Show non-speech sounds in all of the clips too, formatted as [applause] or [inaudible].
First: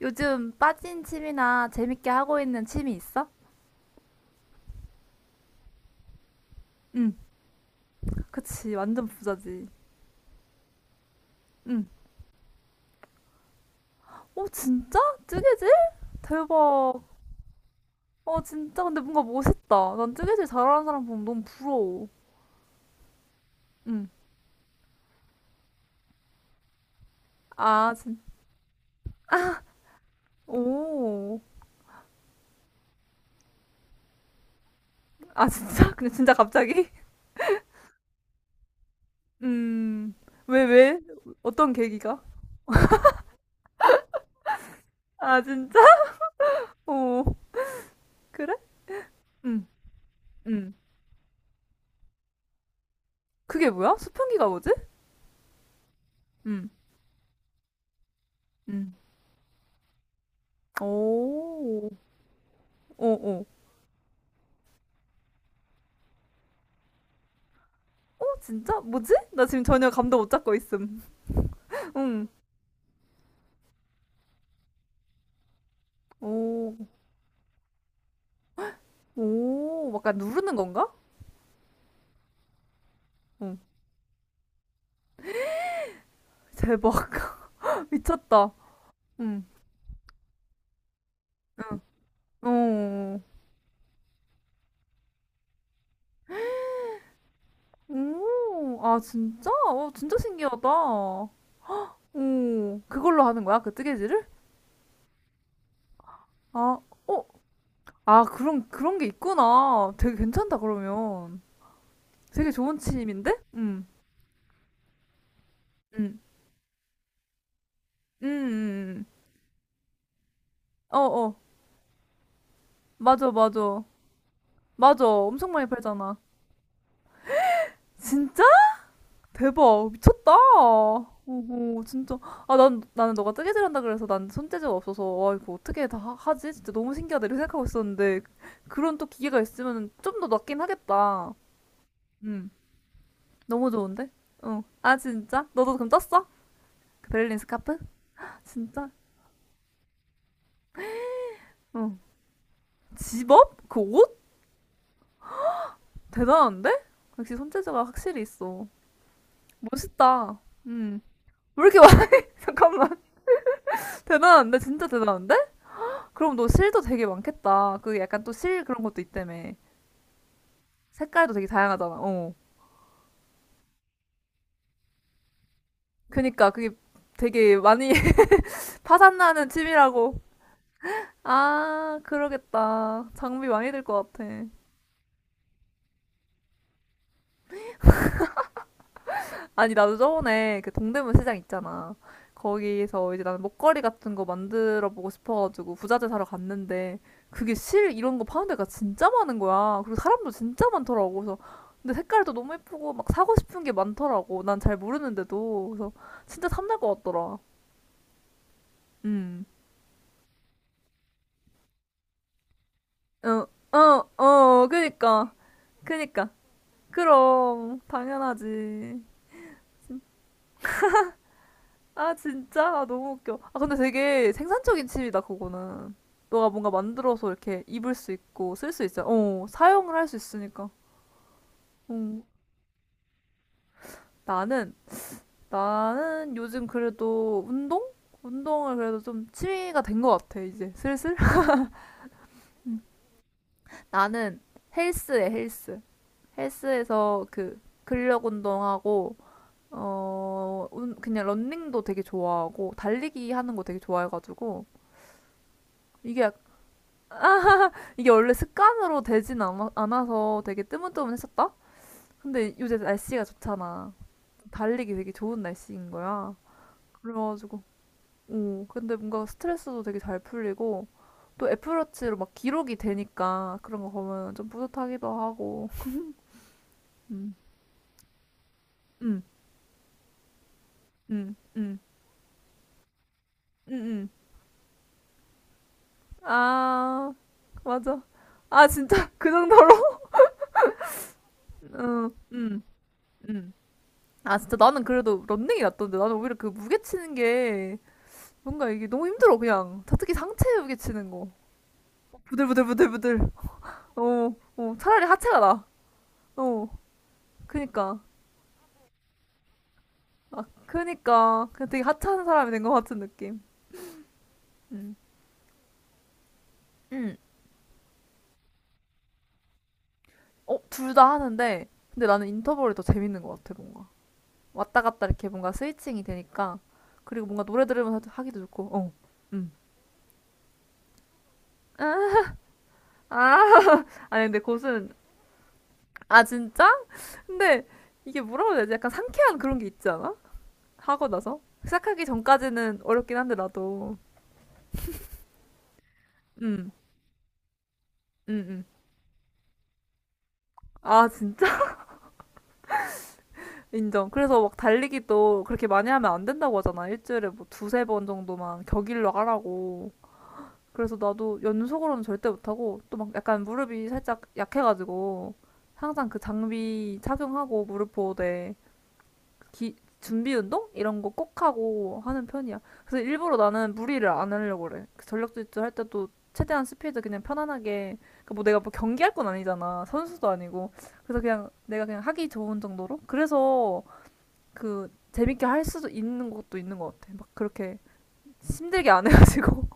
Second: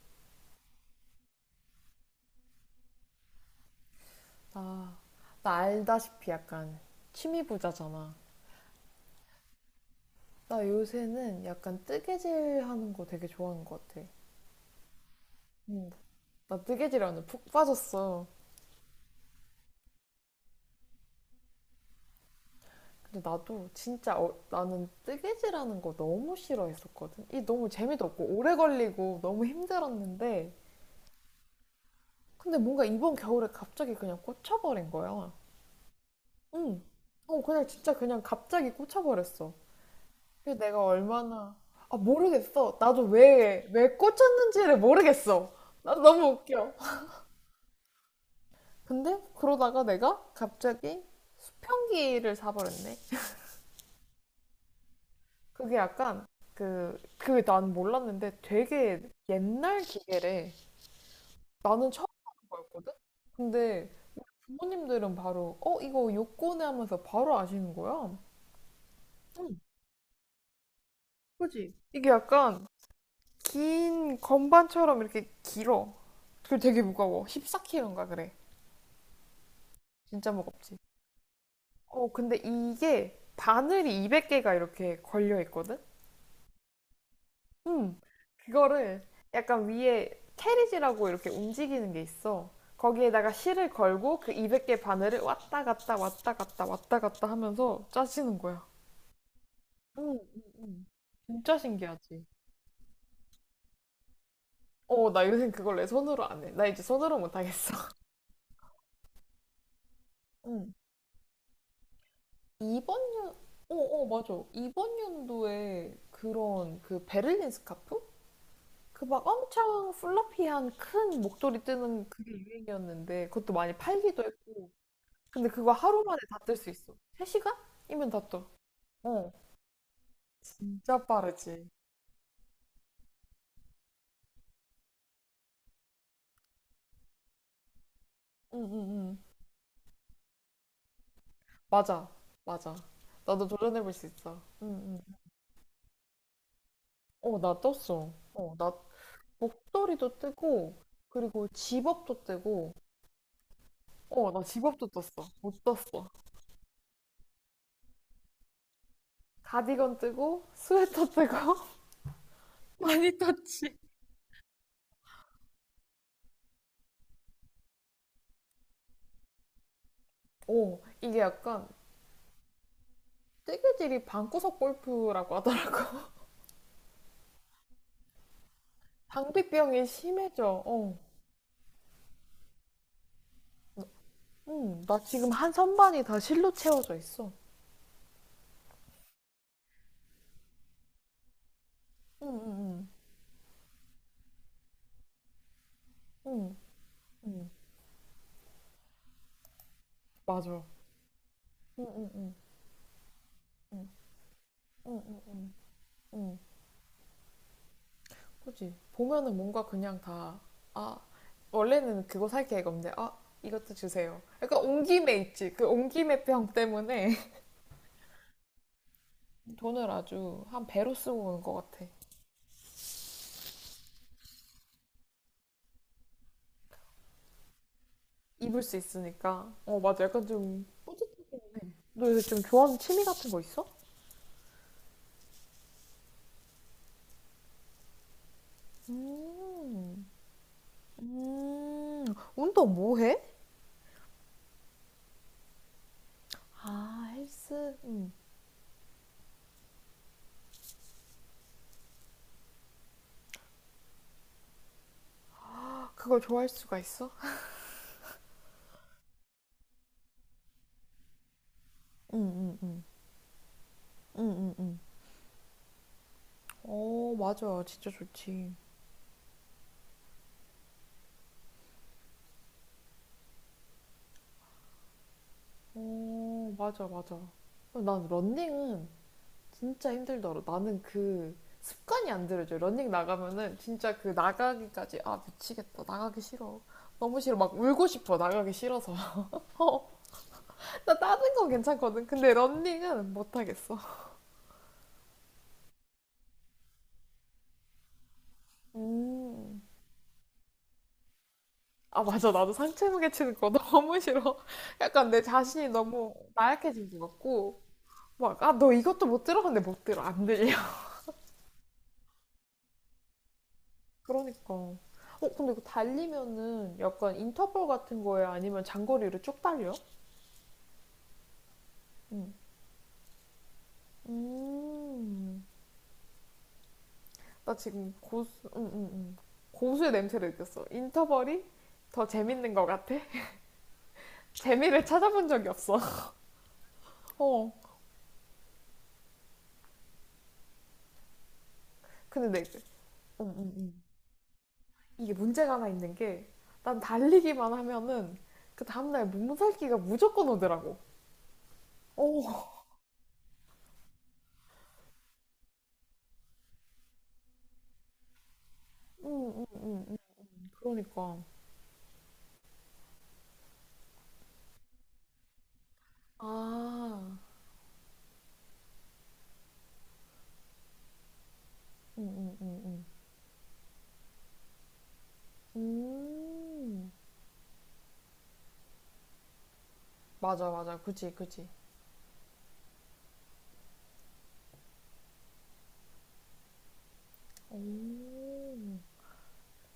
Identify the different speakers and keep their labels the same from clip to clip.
Speaker 1: 요즘 빠진 취미나 재밌게 하고 있는 취미 있어?
Speaker 2: 나, 나, 알다시피 약간
Speaker 1: 응,
Speaker 2: 취미 부자잖아.
Speaker 1: 그치. 완전 부자지.
Speaker 2: 나 요새는
Speaker 1: 응.
Speaker 2: 약간 뜨개질 하는 거 되게 좋아하는 것 같아.
Speaker 1: 어, 진짜? 뜨개질?
Speaker 2: 응. 나
Speaker 1: 대박.
Speaker 2: 뜨개질하는 푹 빠졌어.
Speaker 1: 어, 진짜. 근데 뭔가 멋있다. 난 뜨개질 잘하는 사람 보면 너무 부러워.
Speaker 2: 근데 나도
Speaker 1: 응.
Speaker 2: 진짜 나는 뜨개질하는 거 너무 싫어했었거든. 이 너무
Speaker 1: 아,
Speaker 2: 재미도
Speaker 1: 진,
Speaker 2: 없고 오래 걸리고 너무 힘들었는데
Speaker 1: 오.
Speaker 2: 근데 뭔가 이번 겨울에 갑자기 그냥 꽂혀버린 거야.
Speaker 1: 아, 진짜? [laughs] 근데 진짜
Speaker 2: 응.
Speaker 1: 갑자기? [laughs]
Speaker 2: 그냥 진짜 그냥 갑자기 꽂혀버렸어.
Speaker 1: 음,
Speaker 2: 그
Speaker 1: 왜,
Speaker 2: 내가
Speaker 1: 왜?
Speaker 2: 얼마나
Speaker 1: 어떤
Speaker 2: 아
Speaker 1: 계기가?
Speaker 2: 모르겠어. 나도 왜 꽂혔는지를
Speaker 1: 아,
Speaker 2: 모르겠어.
Speaker 1: 진짜?
Speaker 2: 나도 너무 웃겨.
Speaker 1: 오, 그래?
Speaker 2: 근데
Speaker 1: 응,
Speaker 2: 그러다가 내가
Speaker 1: 응.
Speaker 2: 갑자기 수평기를 사버렸네.
Speaker 1: 그게 뭐야? 수평기가 뭐지?
Speaker 2: 그게 약간
Speaker 1: 응,
Speaker 2: 그게 난 몰랐는데
Speaker 1: 응.
Speaker 2: 되게 옛날 기계래.
Speaker 1: 오,
Speaker 2: 나는 처음 하는 거였거든.
Speaker 1: 오.
Speaker 2: 근데 부모님들은 바로 어 이거 요코네 하면서 바로 아시는 거야.
Speaker 1: 어, 진짜? 뭐지? 나
Speaker 2: 응,
Speaker 1: 지금 전혀 감도 못 잡고 있음.
Speaker 2: 그지? 이게
Speaker 1: 응.
Speaker 2: 약간 긴 건반처럼 이렇게 길어. 그리고
Speaker 1: 오,
Speaker 2: 되게 무거워. 14kg인가 그래.
Speaker 1: 오, 약간
Speaker 2: 진짜
Speaker 1: 누르는
Speaker 2: 무겁지.
Speaker 1: 건가?
Speaker 2: 어, 근데 이게
Speaker 1: 응.
Speaker 2: 바늘이 200개가 이렇게 걸려 있거든?
Speaker 1: 대박. [laughs]
Speaker 2: 음,
Speaker 1: 미쳤다.
Speaker 2: 그거를
Speaker 1: 응.
Speaker 2: 약간 위에 캐리지라고 이렇게 움직이는 게 있어.
Speaker 1: 어.
Speaker 2: 거기에다가 실을 걸고 그 200개 바늘을 왔다 갔다 왔다 갔다 왔다 갔다 하면서 짜시는 거야.
Speaker 1: 오, 아, 진짜? 어, 진짜
Speaker 2: 응, 응,
Speaker 1: 신기하다.
Speaker 2: 응. 진짜 신기하지.
Speaker 1: 오, 그걸로 하는 거야? 그 뜨개질을?
Speaker 2: 어, 나 요새 그걸 내 손으로 안 해. 나
Speaker 1: 아,
Speaker 2: 이제 손으로
Speaker 1: 어.
Speaker 2: 못 하겠어. [laughs]
Speaker 1: 아, 그런 게 있구나. 되게 괜찮다,
Speaker 2: 응.
Speaker 1: 그러면. 되게 좋은
Speaker 2: 이번 년,
Speaker 1: 취미인데?
Speaker 2: 어,
Speaker 1: 응,
Speaker 2: 어, 맞아. 이번 연도에
Speaker 1: 응,
Speaker 2: 그런 그 베를린 스카프?
Speaker 1: 응,
Speaker 2: 그
Speaker 1: 응.
Speaker 2: 막 엄청 플러피한
Speaker 1: 응. 어,
Speaker 2: 큰
Speaker 1: 어.
Speaker 2: 목도리 뜨는 그게 유행이었는데
Speaker 1: 맞아,
Speaker 2: 그것도 많이
Speaker 1: 맞아.
Speaker 2: 팔기도 했고
Speaker 1: 맞아.
Speaker 2: 근데
Speaker 1: 엄청 많이
Speaker 2: 그거 하루
Speaker 1: 팔잖아.
Speaker 2: 만에 다 뜰 수 있어 3시간이면 다
Speaker 1: 진짜?
Speaker 2: 떠. 어.
Speaker 1: 대박 미쳤다.
Speaker 2: 진짜 빠르지.
Speaker 1: 오호 진짜 아 난 나는 너가 뜨개질 한다 그래서 난 손재주가 없어서 와 이거 어떻게 다 하지? 진짜 너무 신기하다 이렇게 생각하고 있었는데 그런
Speaker 2: 응응응.
Speaker 1: 또 기계가 있으면 좀 더 낫긴 하겠다.
Speaker 2: 맞아.
Speaker 1: 음
Speaker 2: 맞아. 나도
Speaker 1: 너무
Speaker 2: 도전해볼 수
Speaker 1: 좋은데?
Speaker 2: 있어.
Speaker 1: 응. 아
Speaker 2: 응응.
Speaker 1: 진짜? 너도 그럼 떴어? 그 베를린
Speaker 2: 어, 나
Speaker 1: 스카프?
Speaker 2: 떴어. 어, 나
Speaker 1: 진짜?
Speaker 2: 목도리도 뜨고 그리고
Speaker 1: 응.
Speaker 2: 집업도 뜨고
Speaker 1: 집업? 그 옷?
Speaker 2: 어, 나 집업도 떴어. 못 떴어.
Speaker 1: 대단한데? 역시 손재주가 확실히 있어.
Speaker 2: 가디건
Speaker 1: 멋있다.
Speaker 2: 뜨고
Speaker 1: 음.
Speaker 2: 스웨터 뜨고
Speaker 1: 왜
Speaker 2: [laughs]
Speaker 1: 이렇게 많 [laughs] 잠깐만
Speaker 2: 많이 떴지.
Speaker 1: [laughs] 대단한데 진짜 대단한데? 그럼 너 실도 되게 많겠다. 그 약간 또 실 그런 것도 있다며.
Speaker 2: 오, 이게
Speaker 1: 색깔도 되게
Speaker 2: 약간
Speaker 1: 다양하잖아. 어.
Speaker 2: 뜨개질이 방구석 골프라고 하더라고.
Speaker 1: 그니까 그게 되게 많이 [laughs]
Speaker 2: [laughs] 당비
Speaker 1: 파산나는
Speaker 2: 병이
Speaker 1: 취미라고.
Speaker 2: 심해져. 어.
Speaker 1: 아, 그러겠다. 장비 많이 들 것 같아.
Speaker 2: 응, 나 지금 한 선반이 다 실로 채워져 있어.
Speaker 1: 아니, 나도 저번에 그 동대문 시장 있잖아.
Speaker 2: 응, 응,
Speaker 1: 거기서 이제 나는 목걸이 같은 거 만들어 보고 싶어가지고 부자재 사러
Speaker 2: 응,
Speaker 1: 갔는데
Speaker 2: 응, 응.
Speaker 1: 그게 실 이런 거 파는 데가 진짜 많은 거야. 그리고 사람도
Speaker 2: 맞아. 응,
Speaker 1: 진짜 많더라고. 그래서
Speaker 2: 응,
Speaker 1: 근데 색깔도
Speaker 2: 응,
Speaker 1: 너무 예쁘고 막 사고 싶은 게
Speaker 2: 응,
Speaker 1: 많더라고. 난 잘
Speaker 2: 응, 응, 응,
Speaker 1: 모르는데도. 그래서
Speaker 2: 응.
Speaker 1: 진짜 탐날 것 같더라.
Speaker 2: 그치. 보면은
Speaker 1: 음.
Speaker 2: 뭔가 그냥 다, 아, 원래는 그거 살게획 없는데, 아,
Speaker 1: 어,
Speaker 2: 이것도
Speaker 1: 어,
Speaker 2: 주세요. 약간
Speaker 1: 어,
Speaker 2: 온 김에
Speaker 1: 그니까.
Speaker 2: 있지. 그 온 김에
Speaker 1: 그니까.
Speaker 2: 병 때문에
Speaker 1: 그럼, 당연하지.
Speaker 2: [laughs] 돈을 아주 한 배로 쓰고 오는 것 같아.
Speaker 1: 아, 진짜? 아, 너무 웃겨. 아, 근데 되게 생산적인 칩이다, 그거는. 너가 뭔가 만들어서 이렇게 입을 수 있고,
Speaker 2: 입을
Speaker 1: 쓸
Speaker 2: 수
Speaker 1: 수 있어. 어,
Speaker 2: 있으니까. 어,
Speaker 1: 사용을
Speaker 2: 맞아.
Speaker 1: 할 수
Speaker 2: 약간 좀,
Speaker 1: 있으니까.
Speaker 2: 너
Speaker 1: 어.
Speaker 2: 요새 좀 좋아하는 취미 같은 거 있어?
Speaker 1: 나는, 나는 요즘 그래도 운동? 운동을 그래도 좀 취미가 된
Speaker 2: 음.
Speaker 1: 것 같아, 이제. 슬슬. [laughs]
Speaker 2: 음. 운동
Speaker 1: 음.
Speaker 2: 뭐 해?
Speaker 1: 나는 헬스에 헬스.
Speaker 2: 아,
Speaker 1: 헬스에서 그
Speaker 2: 헬스. 음.
Speaker 1: 근력 운동하고, 어, 그냥 런닝도 되게 좋아하고, 달리기 하는 거 되게 좋아해가지고,
Speaker 2: 그걸
Speaker 1: 이게
Speaker 2: 좋아할 수가 있어?
Speaker 1: 이게 원래 습관으로 되진 않아서 되게 뜨문뜨문했었다?
Speaker 2: 음,
Speaker 1: 근데
Speaker 2: 음,
Speaker 1: 요새
Speaker 2: 음.
Speaker 1: 날씨가 좋잖아.
Speaker 2: 음, 음, 음.
Speaker 1: 달리기 되게 좋은 날씨인 거야.
Speaker 2: 어,
Speaker 1: 그래가지고,
Speaker 2: 맞아. 진짜 좋지.
Speaker 1: 오, 근데 뭔가 스트레스도 되게 잘 풀리고, 또 애플워치로 막 기록이 되니까 그런 거 보면 좀 뿌듯하기도 하고.
Speaker 2: 어, 맞아, 맞아.
Speaker 1: 음,
Speaker 2: 난 런닝은
Speaker 1: 음,
Speaker 2: 진짜 힘들더라. 나는
Speaker 1: 음,
Speaker 2: 그
Speaker 1: 음,
Speaker 2: 습관이 안 들어져. 런닝 나가면은
Speaker 1: 음,
Speaker 2: 진짜
Speaker 1: 음.
Speaker 2: 그 나가기까지 아, 미치겠다. 나가기 싫어.
Speaker 1: 아,
Speaker 2: 너무 싫어. 막 울고
Speaker 1: 맞아.
Speaker 2: 싶어. 나가기
Speaker 1: 아,
Speaker 2: 싫어서.
Speaker 1: 진짜, [laughs] 그
Speaker 2: [laughs]
Speaker 1: 정도로?
Speaker 2: 어, 나 다른 건 괜찮거든.
Speaker 1: 음,
Speaker 2: 근데
Speaker 1: 음,
Speaker 2: 런닝은 못
Speaker 1: 음.
Speaker 2: 하겠어.
Speaker 1: 아, 진짜 나는 그래도 런닝이 낫던데. 나는 오히려 그 무게 치는 게 뭔가 이게 너무 힘들어
Speaker 2: 음.
Speaker 1: 그냥 특히 상체에 치는 거
Speaker 2: 아, 맞아. 나도 상체 무게
Speaker 1: 부들부들부들부들
Speaker 2: 치는 거 너무
Speaker 1: 어,
Speaker 2: 싫어.
Speaker 1: 어
Speaker 2: [laughs]
Speaker 1: 차라리
Speaker 2: 약간 내
Speaker 1: 하체가 나어
Speaker 2: 자신이 너무 나약해진 것 같고.
Speaker 1: 그니까
Speaker 2: 막, 아, 너 이것도 못 들어? 근데 못 들어. 안
Speaker 1: 아
Speaker 2: 들려. [laughs]
Speaker 1: 그니까 그냥 되게 하찮은 사람이 된 것 같은 느낌
Speaker 2: 그러니까. 어, 근데 이거 달리면은 약간 인터벌 같은 거에 아니면 장거리를 쭉 달려?
Speaker 1: 음음어둘 다 하는데 근데 나는
Speaker 2: 응.
Speaker 1: 인터벌이 더 재밌는 것 같아 뭔가 왔다 갔다 이렇게
Speaker 2: 음.
Speaker 1: 뭔가 스위칭이 되니까 그리고 뭔가
Speaker 2: 나
Speaker 1: 노래
Speaker 2: 지금
Speaker 1: 들으면서 하기도
Speaker 2: 고수,
Speaker 1: 좋고
Speaker 2: 응, 응,
Speaker 1: 어
Speaker 2: 응.
Speaker 1: 음.
Speaker 2: 고수의 냄새를 느꼈어. 인터벌이 더 재밌는 것 같아. [laughs]
Speaker 1: 아, 아니 근데
Speaker 2: 재미를
Speaker 1: 곳은
Speaker 2: 찾아본 적이 없어. [laughs]
Speaker 1: 아 진짜?
Speaker 2: 어.
Speaker 1: 근데 이게 뭐라고 해야 되지? 약간 상쾌한 그런 게 있지 않아? 하고 나서 시작하기
Speaker 2: 근데 내,
Speaker 1: 전까지는 어렵긴
Speaker 2: 응,
Speaker 1: 한데
Speaker 2: 응.
Speaker 1: 나도
Speaker 2: 이게 문제가 하나 있는 게
Speaker 1: 음,
Speaker 2: 난 달리기만 하면은
Speaker 1: 음,
Speaker 2: 그
Speaker 1: 음.
Speaker 2: 다음날 몸살기가 무조건 오더라고.
Speaker 1: 아 진짜
Speaker 2: 오,
Speaker 1: [laughs] 인정. 그래서 막 달리기도 그렇게 많이 하면 안 된다고 하잖아. 일주일에 뭐 두세 번 정도만 격일로
Speaker 2: 음,
Speaker 1: 하라고. 그래서
Speaker 2: 그러니까.
Speaker 1: 나도 연속으로는 절대 못하고 또 막 약간 무릎이 살짝 약해가지고 항상 그 장비
Speaker 2: 아,
Speaker 1: 착용하고 무릎 보호대 기, 준비 운동 이런 거 꼭 하고 하는
Speaker 2: 음, 음,
Speaker 1: 편이야. 그래서 일부러 나는 무리를 안 하려고 그래. 그 전력 질주 할 때도 최대한
Speaker 2: 음.
Speaker 1: 스피드 그냥 편안하게 그뭐 내가 뭐 경기할 건 아니잖아. 선수도
Speaker 2: 맞아,
Speaker 1: 아니고.
Speaker 2: 맞아. 그지,
Speaker 1: 그래서
Speaker 2: 그지.
Speaker 1: 그냥 내가 그냥 하기 좋은 정도로. 그래서 그 재밌게 할 수도 있는 것도 있는 것 같아. 막 그렇게
Speaker 2: 오.
Speaker 1: 힘들게 안 해가지고.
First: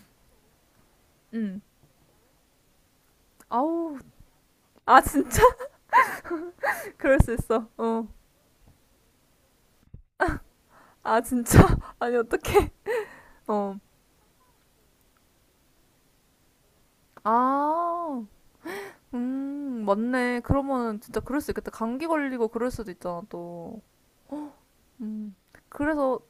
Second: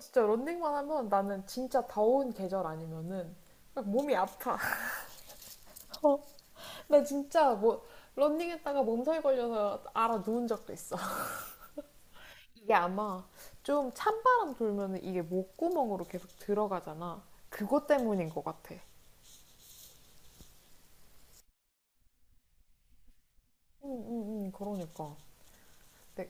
Speaker 2: 진짜 런닝만 하면
Speaker 1: [laughs]
Speaker 2: 나는
Speaker 1: 음.
Speaker 2: 진짜 더운 계절 아니면은 막
Speaker 1: 아우.
Speaker 2: 몸이 아파.
Speaker 1: 아 진짜?
Speaker 2: [laughs] 어,
Speaker 1: [laughs]
Speaker 2: 나
Speaker 1: 그럴 수
Speaker 2: 진짜
Speaker 1: 있어.
Speaker 2: 뭐
Speaker 1: 어.
Speaker 2: 런닝했다가 몸살 걸려서 알아 누운 적도 있어.
Speaker 1: 아
Speaker 2: [laughs]
Speaker 1: 진짜? [laughs] 아니 어떡해.
Speaker 2: 이게 아마
Speaker 1: 어.
Speaker 2: 좀 찬바람 돌면은 이게 목구멍으로 계속 들어가잖아. 그것
Speaker 1: 아.
Speaker 2: 때문인 것 같아.
Speaker 1: 맞네. 그러면은 진짜 그럴 수 있겠다. 감기 걸리고 그럴 수도 있잖아, 또.
Speaker 2: 응, 응, 응. 그러니까.
Speaker 1: 음. 그래서
Speaker 2: 네.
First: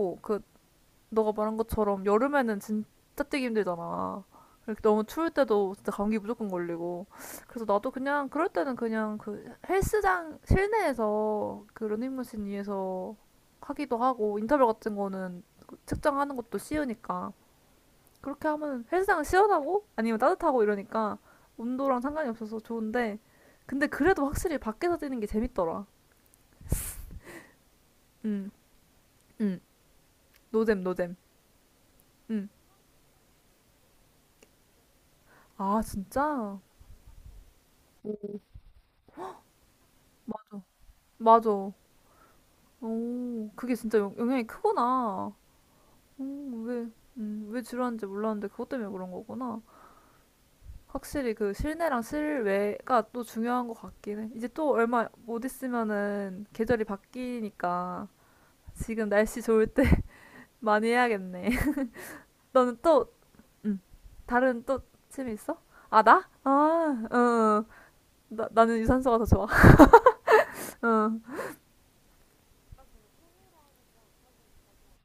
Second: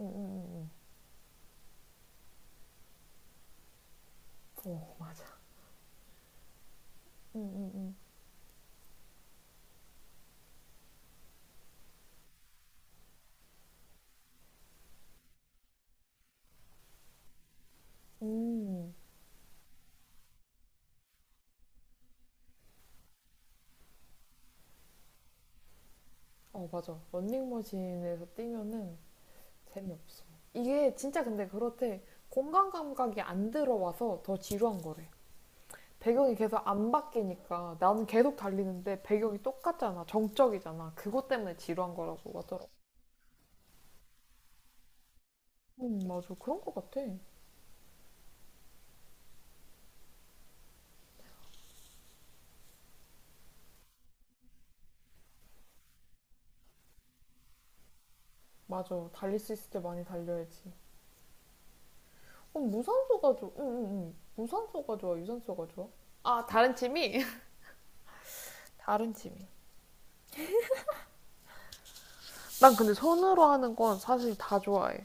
Speaker 2: 응, 응,
Speaker 1: 그,
Speaker 2: 응, 응.
Speaker 1: 너가 말한 것처럼 여름에는 진짜 뛰기 힘들잖아. 이렇게
Speaker 2: 어,
Speaker 1: 너무 추울
Speaker 2: 맞아.
Speaker 1: 때도 진짜 감기 무조건 걸리고.
Speaker 2: 응,
Speaker 1: 그래서
Speaker 2: 응,
Speaker 1: 나도
Speaker 2: 응.
Speaker 1: 그냥, 그럴 때는 그냥 그 헬스장 실내에서 그 러닝머신 위에서 하기도 하고, 인터벌 같은 거는 그 측정하는 것도 쉬우니까. 그렇게 하면
Speaker 2: 음.
Speaker 1: 헬스장은 시원하고 아니면 따뜻하고 이러니까 온도랑 상관이 없어서 좋은데 근데 그래도 확실히 밖에서 뛰는 게 재밌더라.
Speaker 2: 어, 맞아. 런닝머신에서
Speaker 1: 응,
Speaker 2: 뛰면은
Speaker 1: 응,
Speaker 2: 재미없어.
Speaker 1: 노잼,
Speaker 2: 이게
Speaker 1: 노잼.
Speaker 2: 진짜 근데 그렇대.
Speaker 1: 응.
Speaker 2: 공간 감각이 안 들어와서 더 지루한 거래.
Speaker 1: 아,
Speaker 2: 배경이 계속
Speaker 1: 진짜?
Speaker 2: 안 바뀌니까 나는 계속 달리는데 배경이 똑같잖아.
Speaker 1: 마,
Speaker 2: 정적이잖아. 그것 때문에
Speaker 1: 맞아.
Speaker 2: 지루한 거라고 하더라고.
Speaker 1: 오, 그게 진짜 영향이 크구나.
Speaker 2: 응, 맞아. 그런
Speaker 1: 음,
Speaker 2: 거
Speaker 1: 왜,
Speaker 2: 같아.
Speaker 1: 왜 지루한지 몰랐는데 그것 때문에 그런 거구나. 확실히 그 실내랑 실외가 또 중요한 것 같긴 해. 이제 또 얼마 못 있으면은 계절이 바뀌니까 지금
Speaker 2: 맞아. 달릴
Speaker 1: 날씨
Speaker 2: 수
Speaker 1: 좋을
Speaker 2: 있을 때
Speaker 1: 때
Speaker 2: 많이
Speaker 1: [laughs]
Speaker 2: 달려야지.
Speaker 1: 많이 해야겠네.
Speaker 2: 그럼
Speaker 1: 너는 또,
Speaker 2: 무산소가 좋아. 응,
Speaker 1: 음,
Speaker 2: 응, 응.
Speaker 1: 다른 또
Speaker 2: 무산소가 좋아.
Speaker 1: 취미 있어?
Speaker 2: 유산소가 좋아.
Speaker 1: 아, 나?
Speaker 2: 아,
Speaker 1: 아,
Speaker 2: 다른 팀이?
Speaker 1: 어, 나는
Speaker 2: 다른
Speaker 1: 유산소가 더 좋아.
Speaker 2: 취미.
Speaker 1: [laughs] 어,
Speaker 2: 난 근데 손으로 하는 건 사실 다 좋아해.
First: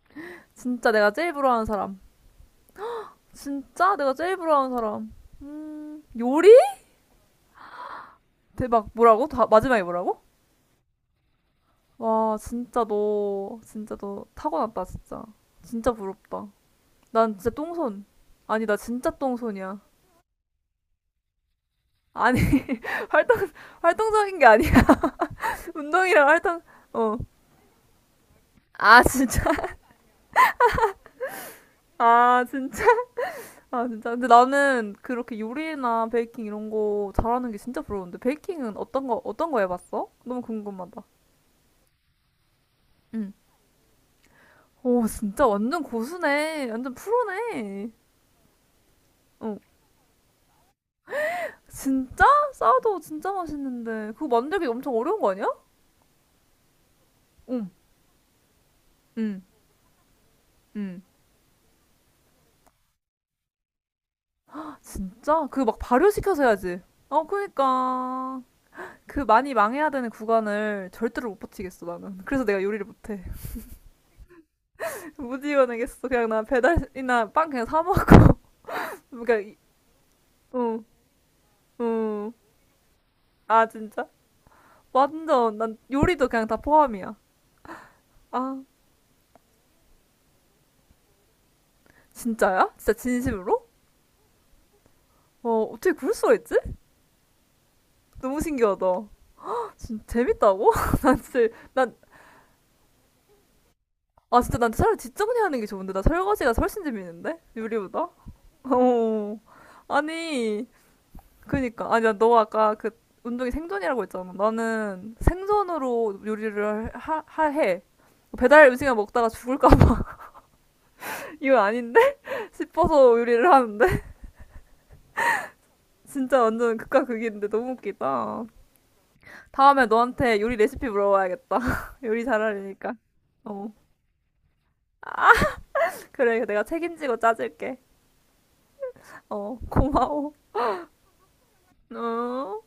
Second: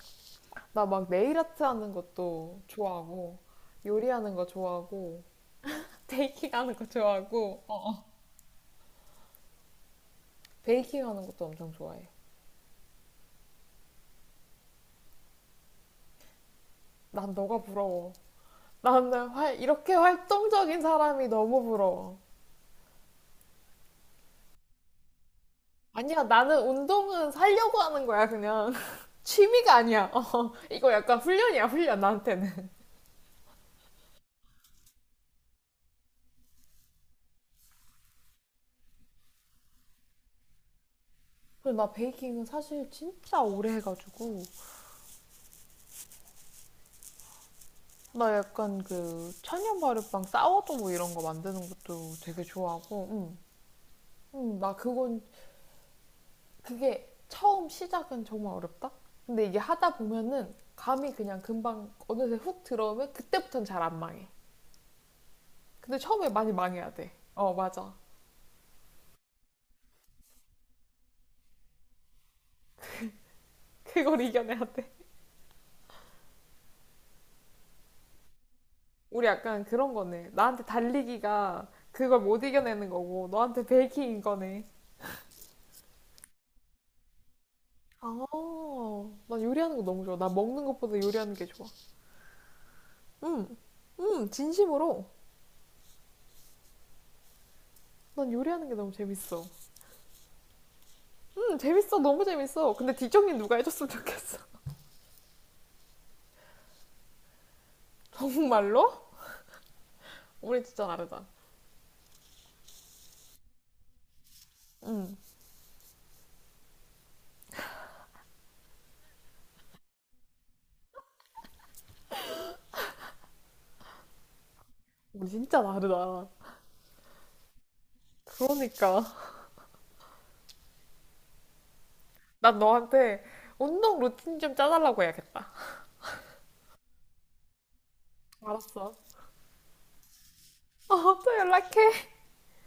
Speaker 2: 나
Speaker 1: 진짜
Speaker 2: 막
Speaker 1: 내가 제일
Speaker 2: 네일 아트
Speaker 1: 부러워하는
Speaker 2: 하는
Speaker 1: 사람.
Speaker 2: 것도 좋아하고,
Speaker 1: 진짜 내가
Speaker 2: 요리하는
Speaker 1: 제일
Speaker 2: 거
Speaker 1: 부러워하는 사람.
Speaker 2: 좋아하고, [laughs]
Speaker 1: 요리?
Speaker 2: 베이킹 하는 거 좋아하고, 어.
Speaker 1: 대박. 뭐라고? 다, 마지막에 뭐라고?
Speaker 2: 베이킹 하는 것도 엄청 좋아해.
Speaker 1: 와, 진짜 너 타고났다, 진짜. 진짜 부럽다.
Speaker 2: 난
Speaker 1: 난 진짜
Speaker 2: 너가
Speaker 1: 똥손.
Speaker 2: 부러워.
Speaker 1: 아니, 나 진짜
Speaker 2: 나는 활,
Speaker 1: 똥손이야.
Speaker 2: 이렇게 활동적인 사람이 너무 부러워.
Speaker 1: 아니, [laughs] 활동, 활동적인 게 아니야. [laughs]
Speaker 2: 아니야,
Speaker 1: 운동이랑
Speaker 2: 나는
Speaker 1: 활동, 어.
Speaker 2: 운동은 살려고 하는 거야, 그냥.
Speaker 1: 아,
Speaker 2: [laughs]
Speaker 1: 진짜.
Speaker 2: 취미가 아니야. 어, 이거 약간 훈련이야, 훈련,
Speaker 1: 아,
Speaker 2: 나한테는.
Speaker 1: 진짜. 아, 진짜. 근데 나는 그렇게 요리나 베이킹 이런 거 잘하는 게 진짜 부러운데. 베이킹은 어떤 거 해봤어? 너무 궁금하다.
Speaker 2: 그리고 나 베이킹은 사실
Speaker 1: 응.
Speaker 2: 진짜 오래 해가지고,
Speaker 1: 오, 진짜 완전 고수네. 완전 프로네.
Speaker 2: 나 약간 그
Speaker 1: 어.
Speaker 2: 천연 발효빵 사워도 뭐 이런 거 만드는 것도
Speaker 1: 진짜?
Speaker 2: 되게
Speaker 1: 싸도
Speaker 2: 좋아하고,
Speaker 1: 진짜
Speaker 2: 응.
Speaker 1: 맛있는데. 그거
Speaker 2: 응,
Speaker 1: 만들기
Speaker 2: 나
Speaker 1: 엄청 어려운
Speaker 2: 그건
Speaker 1: 거 아니야?
Speaker 2: 그게 처음
Speaker 1: 응.
Speaker 2: 시작은 정말 어렵다.
Speaker 1: 응,
Speaker 2: 근데 이게 하다 보면은
Speaker 1: 응.
Speaker 2: 감이 그냥 금방 어느새 훅 들어오면 그때부터는 잘 안 망해.
Speaker 1: 아, 진짜? 그 막
Speaker 2: 근데 처음에
Speaker 1: 발효시켜서
Speaker 2: 많이
Speaker 1: 해야지.
Speaker 2: 망해야 돼.
Speaker 1: 어,
Speaker 2: 어, 맞아.
Speaker 1: 그니까. 그 많이 망해야 되는 구간을 절대로 못 버티겠어, 나는. 그래서 내가 요리를 못해.
Speaker 2: [laughs] 그걸 이겨내야 돼.
Speaker 1: [laughs] 못 이겨내겠어. 그냥 나 배달이나 빵 그냥 사 먹고. [laughs]
Speaker 2: 우리
Speaker 1: 그러니까
Speaker 2: 약간 그런 거네. 나한테
Speaker 1: 응,
Speaker 2: 달리기가 그걸
Speaker 1: 응.
Speaker 2: 못 이겨내는 거고, 너한테
Speaker 1: 아, 진짜?
Speaker 2: 베이킹인 거네.
Speaker 1: 완전, 난 요리도 그냥 다 포함이야.
Speaker 2: 아,
Speaker 1: 아,
Speaker 2: 나 요리하는 거 너무 좋아. 나 먹는 것보다 요리하는 게 좋아.
Speaker 1: 진짜야? 진짜
Speaker 2: 응,
Speaker 1: 진심으로?
Speaker 2: 응, 진심으로.
Speaker 1: 어, 어떻게 그럴 수가 있지?
Speaker 2: 난
Speaker 1: 너무
Speaker 2: 요리하는 게
Speaker 1: 신기하다.
Speaker 2: 너무 재밌어.
Speaker 1: 진짜 재밌다고? [laughs] 난 진짜,
Speaker 2: 응,
Speaker 1: 난,
Speaker 2: 재밌어. 너무 재밌어. 근데 디정님 누가 해줬으면 좋겠어.
Speaker 1: 아, 진짜 난 차라리 뒷정리 하는 게 좋은데. 나 설거지가 훨씬 재밌는데? 요리보다?
Speaker 2: [laughs] 정말로?
Speaker 1: 어,
Speaker 2: 우리
Speaker 1: 아니,
Speaker 2: 진짜 다르다.
Speaker 1: 그니까. 아니, 너 아까 그 운동이 생존이라고 했잖아. 나는
Speaker 2: 응,
Speaker 1: 생존으로 요리를 하 해. 배달 음식을 먹다가 죽을까봐 [laughs] 이건 아닌데 [laughs] 싶어서 요리를 하는데
Speaker 2: 우리 진짜 다르다.
Speaker 1: 진짜 완전 극과 극인데 너무 웃기다.
Speaker 2: 그러니까.
Speaker 1: 다음에 너한테 요리 레시피 물어봐야겠다. [laughs] 요리
Speaker 2: 난
Speaker 1: 잘하려니까.
Speaker 2: 너한테
Speaker 1: 어.
Speaker 2: 운동 루틴 좀 짜달라고
Speaker 1: 아,
Speaker 2: 해야겠다.
Speaker 1: 그래. 내가 책임지고 짜줄게.
Speaker 2: 알았어.
Speaker 1: 어, 고마워.
Speaker 2: 어, 또 연락해.
Speaker 1: 어.